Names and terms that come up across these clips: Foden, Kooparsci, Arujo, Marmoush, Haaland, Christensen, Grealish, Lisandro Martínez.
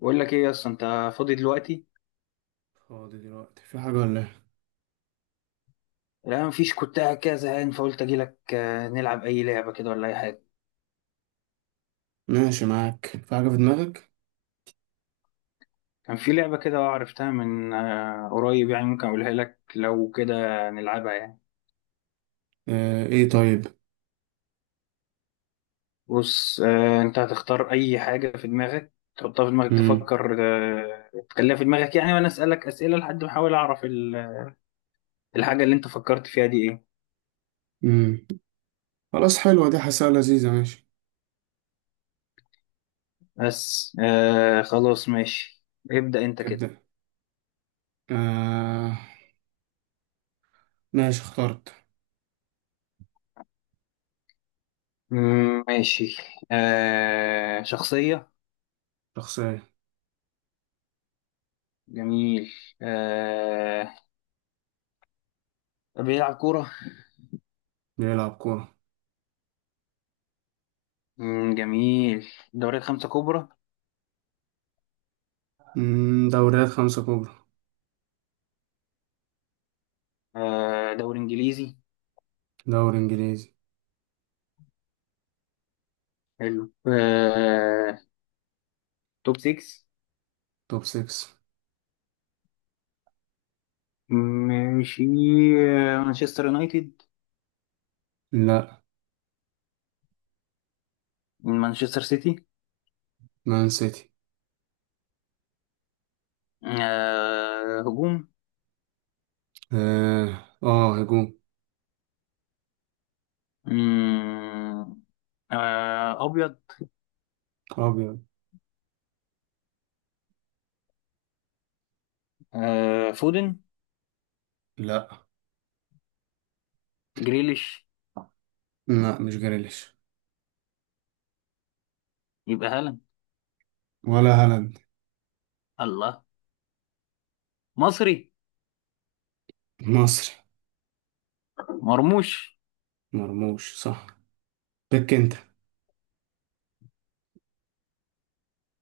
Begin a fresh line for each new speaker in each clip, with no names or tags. بقول لك ايه يا اسطى؟ انت فاضي دلوقتي؟
فاضي دلوقتي في حاجة ولا إيه؟
لا مفيش، كنت قاعد كده زهقان فقلت اجي لك، نلعب اي لعبه كده ولا اي حاجه.
ماشي، معاك في حاجة في دماغك؟
كان في لعبه كده عرفتها من قريب، يعني ممكن اقولها لك لو كده نلعبها يعني.
آه، إيه طيب؟
بص، انت هتختار اي حاجه في دماغك، تحطها في دماغك،
مم.
تفكر. تخليها في دماغك يعني، وانا اسالك اسئله لحد ما احاول اعرف الحاجه اللي انت فكرت فيها دي ايه.
مم. خلاص، حلوة دي، حاسها لذيذة. ماشي.
بس، خلاص، ماشي. ابدا انت كده.
تبدأ. آه. ماشي، اخترت.
مم، ماشي. شخصيه.
شخصية.
جميل. آه. بيلعب كورة.
بيلعب كورة.
مم، جميل. دوريات خمسة كبرى.
مم. دوريات 5 كبرى.
دوري إنجليزي.
دوري إنجليزي.
حلو آه. توب 6.
توب 6.
ماشي. مانشستر يونايتد.
لا.
مانشستر سيتي.
مان سيتي.
هجوم.
آه آه، هجوم.
مم. أبيض.
أبيض.
فودن.
لا.
جريليش.
لا، مش جريليش.
يبقى هالاند.
ولا هالاند.
الله. مصري.
مصري.
مرموش.
مرموش صح. بك أنت.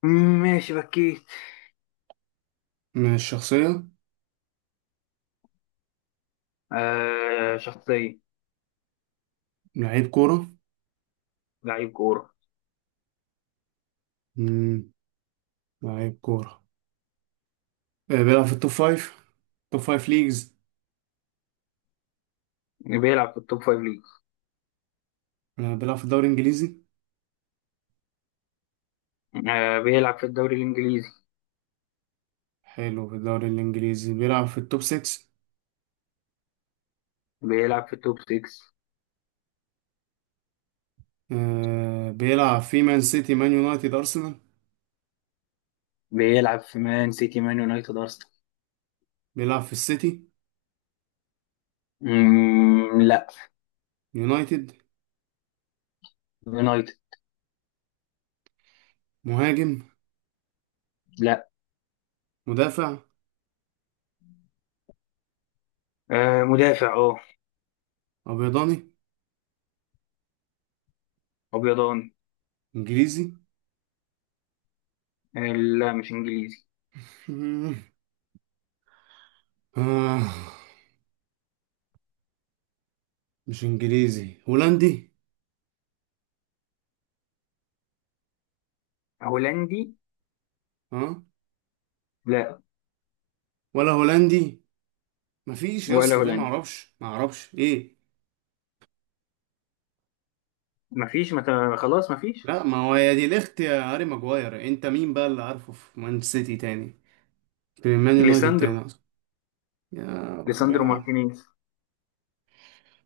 مم، ماشي بكيت.
مش شخصية.
شخصية.
لعيب كورة.
لعيب كورة.
مم. لعيب كورة. بيلعب في التوب 5. توب 5 ليجز.
بيلعب في التوب فايف ليج.
بيلعب في الدوري الإنجليزي.
بيلعب في الدوري الإنجليزي.
حلو، في الدوري الإنجليزي بيلعب في التوب 6.
بيلعب في التوب 6.
بيلعب في مان سيتي، مان يونايتد، أرسنال.
بيلعب في مان سيتي مان يونايتد أرسنال.
بيلعب في السيتي.
مم، لا.
يونايتد.
يونايتد.
مهاجم.
لا.
مدافع.
مدافع اه.
أبيضاني.
أبيضان.
إنجليزي.
آه، لا مش إنجليزي
آه، مش إنجليزي، هولندي.
هولندي.
ها.
لا.
ولا هولندي. مفيش يا
ولا
اسطى، ده
هولندي.
معرفش إيه.
مفيش خلاص، مفيش.
لا، ما هو يا دي الاخت يا هاري ماجواير، انت مين بقى اللي عارفه في مان سيتي تاني، في مان يونايتد
ليساندرو.
تاني أصلا؟ يا
ليساندرو
ربنا.
مارتينيز.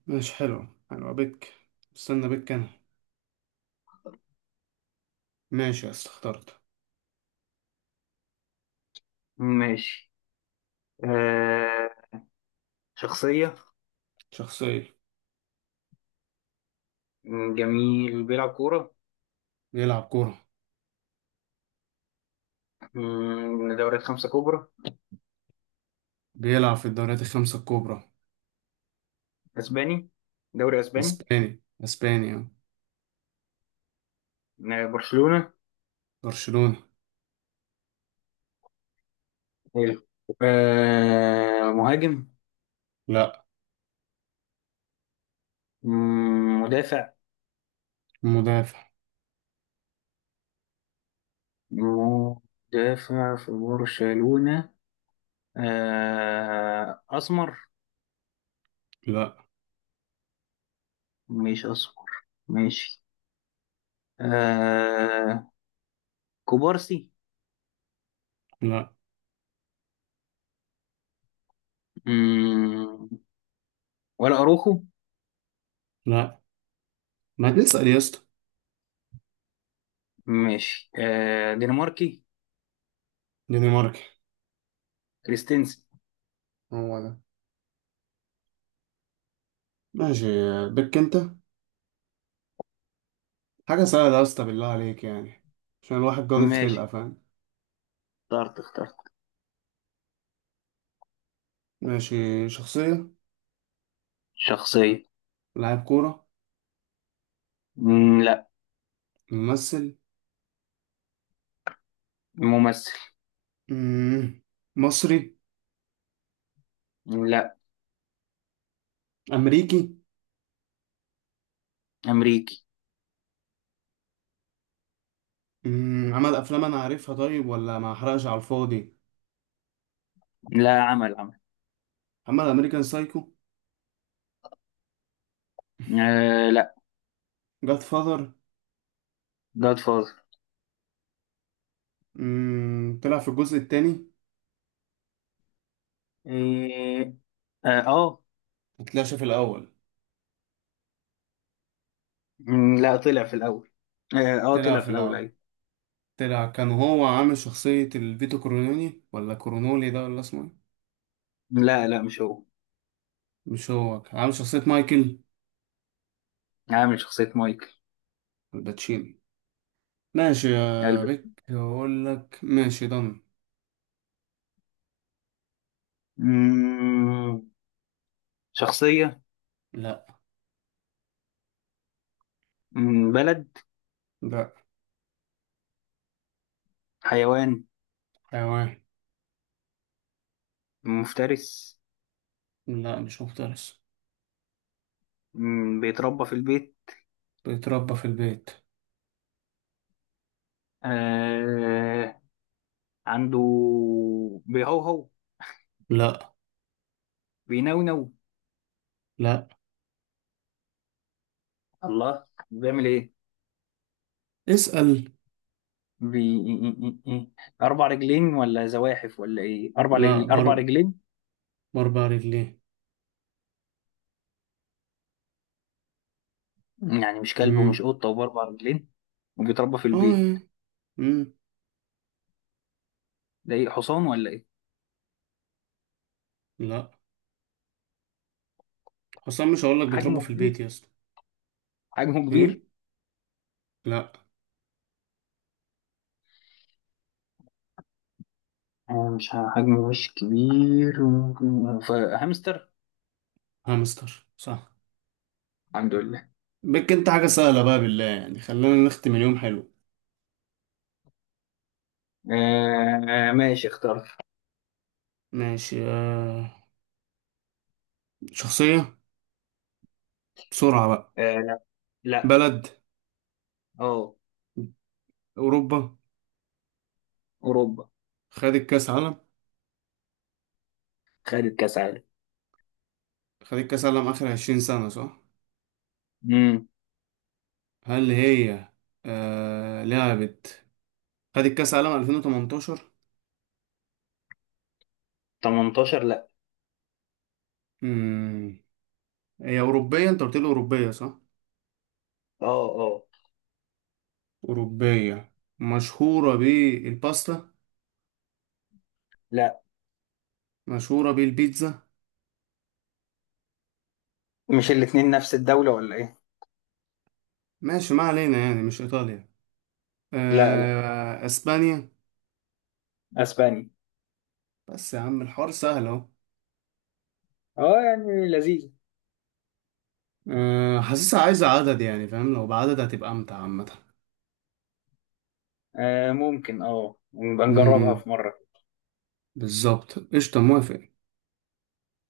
ماشي، حلو حلو، بك. استنى بك أنا. ماشي يا اسطى، اخترت.
ماشي. آه، شخصية.
شخصية.
مم، جميل، بيلعب كورة.
بيلعب كورة.
مم، دوريات خمسة كبرى.
بيلعب في الدوريات الـ5 الكبرى.
أسباني. دوري أسباني.
اسباني، اسبانيا.
برشلونة.
برشلونة.
حلو. مهاجم.
لا.
مم، مدافع.
مدافع.
مدافع في برشلونة. أسمر.
لا.
مش أسمر. ماشي. آه. كوبارسي.
لا.
مم. ولا أروخو.
لا، ما تسأل يا اسطى.
ماشي، دنماركي.
دنماركي.
كريستنسن.
هو ده. ماشي. بك انت. حاجة سهلة يا اسطى بالله عليك يعني، عشان الواحد جاضي
ماشي.
خلقة فاهم.
اخترت اخترت.
ماشي. شخصية.
شخصية.
لاعب كورة.
مم، لا.
ممثل.
ممثل.
مم، مصري.
لا.
امريكي.
أمريكي.
عمل افلام انا عارفها، طيب ولا ما احرقش على الفاضي؟
لا، عمل عمل.
عمل امريكان سايكو.
لا.
جاد فاذر.
جاد فاذر.
طلع في الجزء التاني.
إيه. اه آه.
مطلعش في الاول.
مم، لا، طلع في الاول. اه آه،
طلع
طلع في
في
الاول،
الاول.
ايوه.
طلع، كان هو عامل شخصية الفيتو كورونولي، ولا كورونولي ده، ولا اسمه إيه؟
لا لا مش هو.
مش هو، كان عامل شخصية مايكل.
عامل شخصية مايكل.
الباتشيني. ماشي يا
قلبت.
بيك، اقول لك ماشي ضن.
مم، شخصية.
لا.
مم، بلد.
لا.
حيوان.
حيوان.
مفترس.
لا مش مفترس.
مم، بيتربى في البيت.
بيتربى في البيت.
آه. عنده. بيهوهو.
لا.
بينونو.
لا.
الله، بيعمل ايه.
اسأل.
إيه، إيه، إيه، إيه. اربع رجلين ولا زواحف ولا ايه،
لا
اربع
برضه.
رجلين.
باربع رجلين.
يعني مش كلب ومش
امم.
قطة وبأربع رجلين. وبيتربى في
اه.
البيت.
امم.
ده ايه، حصان ولا ايه.
لا، حسام مش هقول لك بيتربى
حجمه
في
كبير.
البيت يا اسطى.
حجمه
ايه.
كبير.
لا.
مش حجمه مش كبير، فهامستر.
هامستر صح.
الحمد لله.
بك انت، حاجة سهلة بقى بالله يعني، خلينا نختم اليوم. حلو.
ماشي، اخترت.
ماشي. آه. شخصية. بسرعة بقى.
لا. لا.
بلد.
اه.
أوروبا.
اوروبا.
خدت كأس عالم.
خدت كاس عالم.
خدت كأس عالم آخر 20 سنة صح.
امم.
هل هي آه. لعبت. خدت كأس عالم 2018.
18 لا.
امم. هي أوروبية، انت قلت لي أوروبية صح.
اه اه.
أوروبية. مشهورة بالباستا.
لا.
مشهورة بالبيتزا.
مش الاتنين نفس الدولة ولا ايه.
ماشي ما علينا، يعني مش إيطاليا.
لا لا
أسبانيا.
اسبانيا.
بس يا عم الحوار سهل أهو.
اه، يعني لذيذ.
آه، حاسسها عايزة عدد يعني، فاهم، لو بعدد هتبقى أمتع عامة.
آه، ممكن، نبقى نجربها
أمم،
في مرة.
بالظبط قشطة موافق.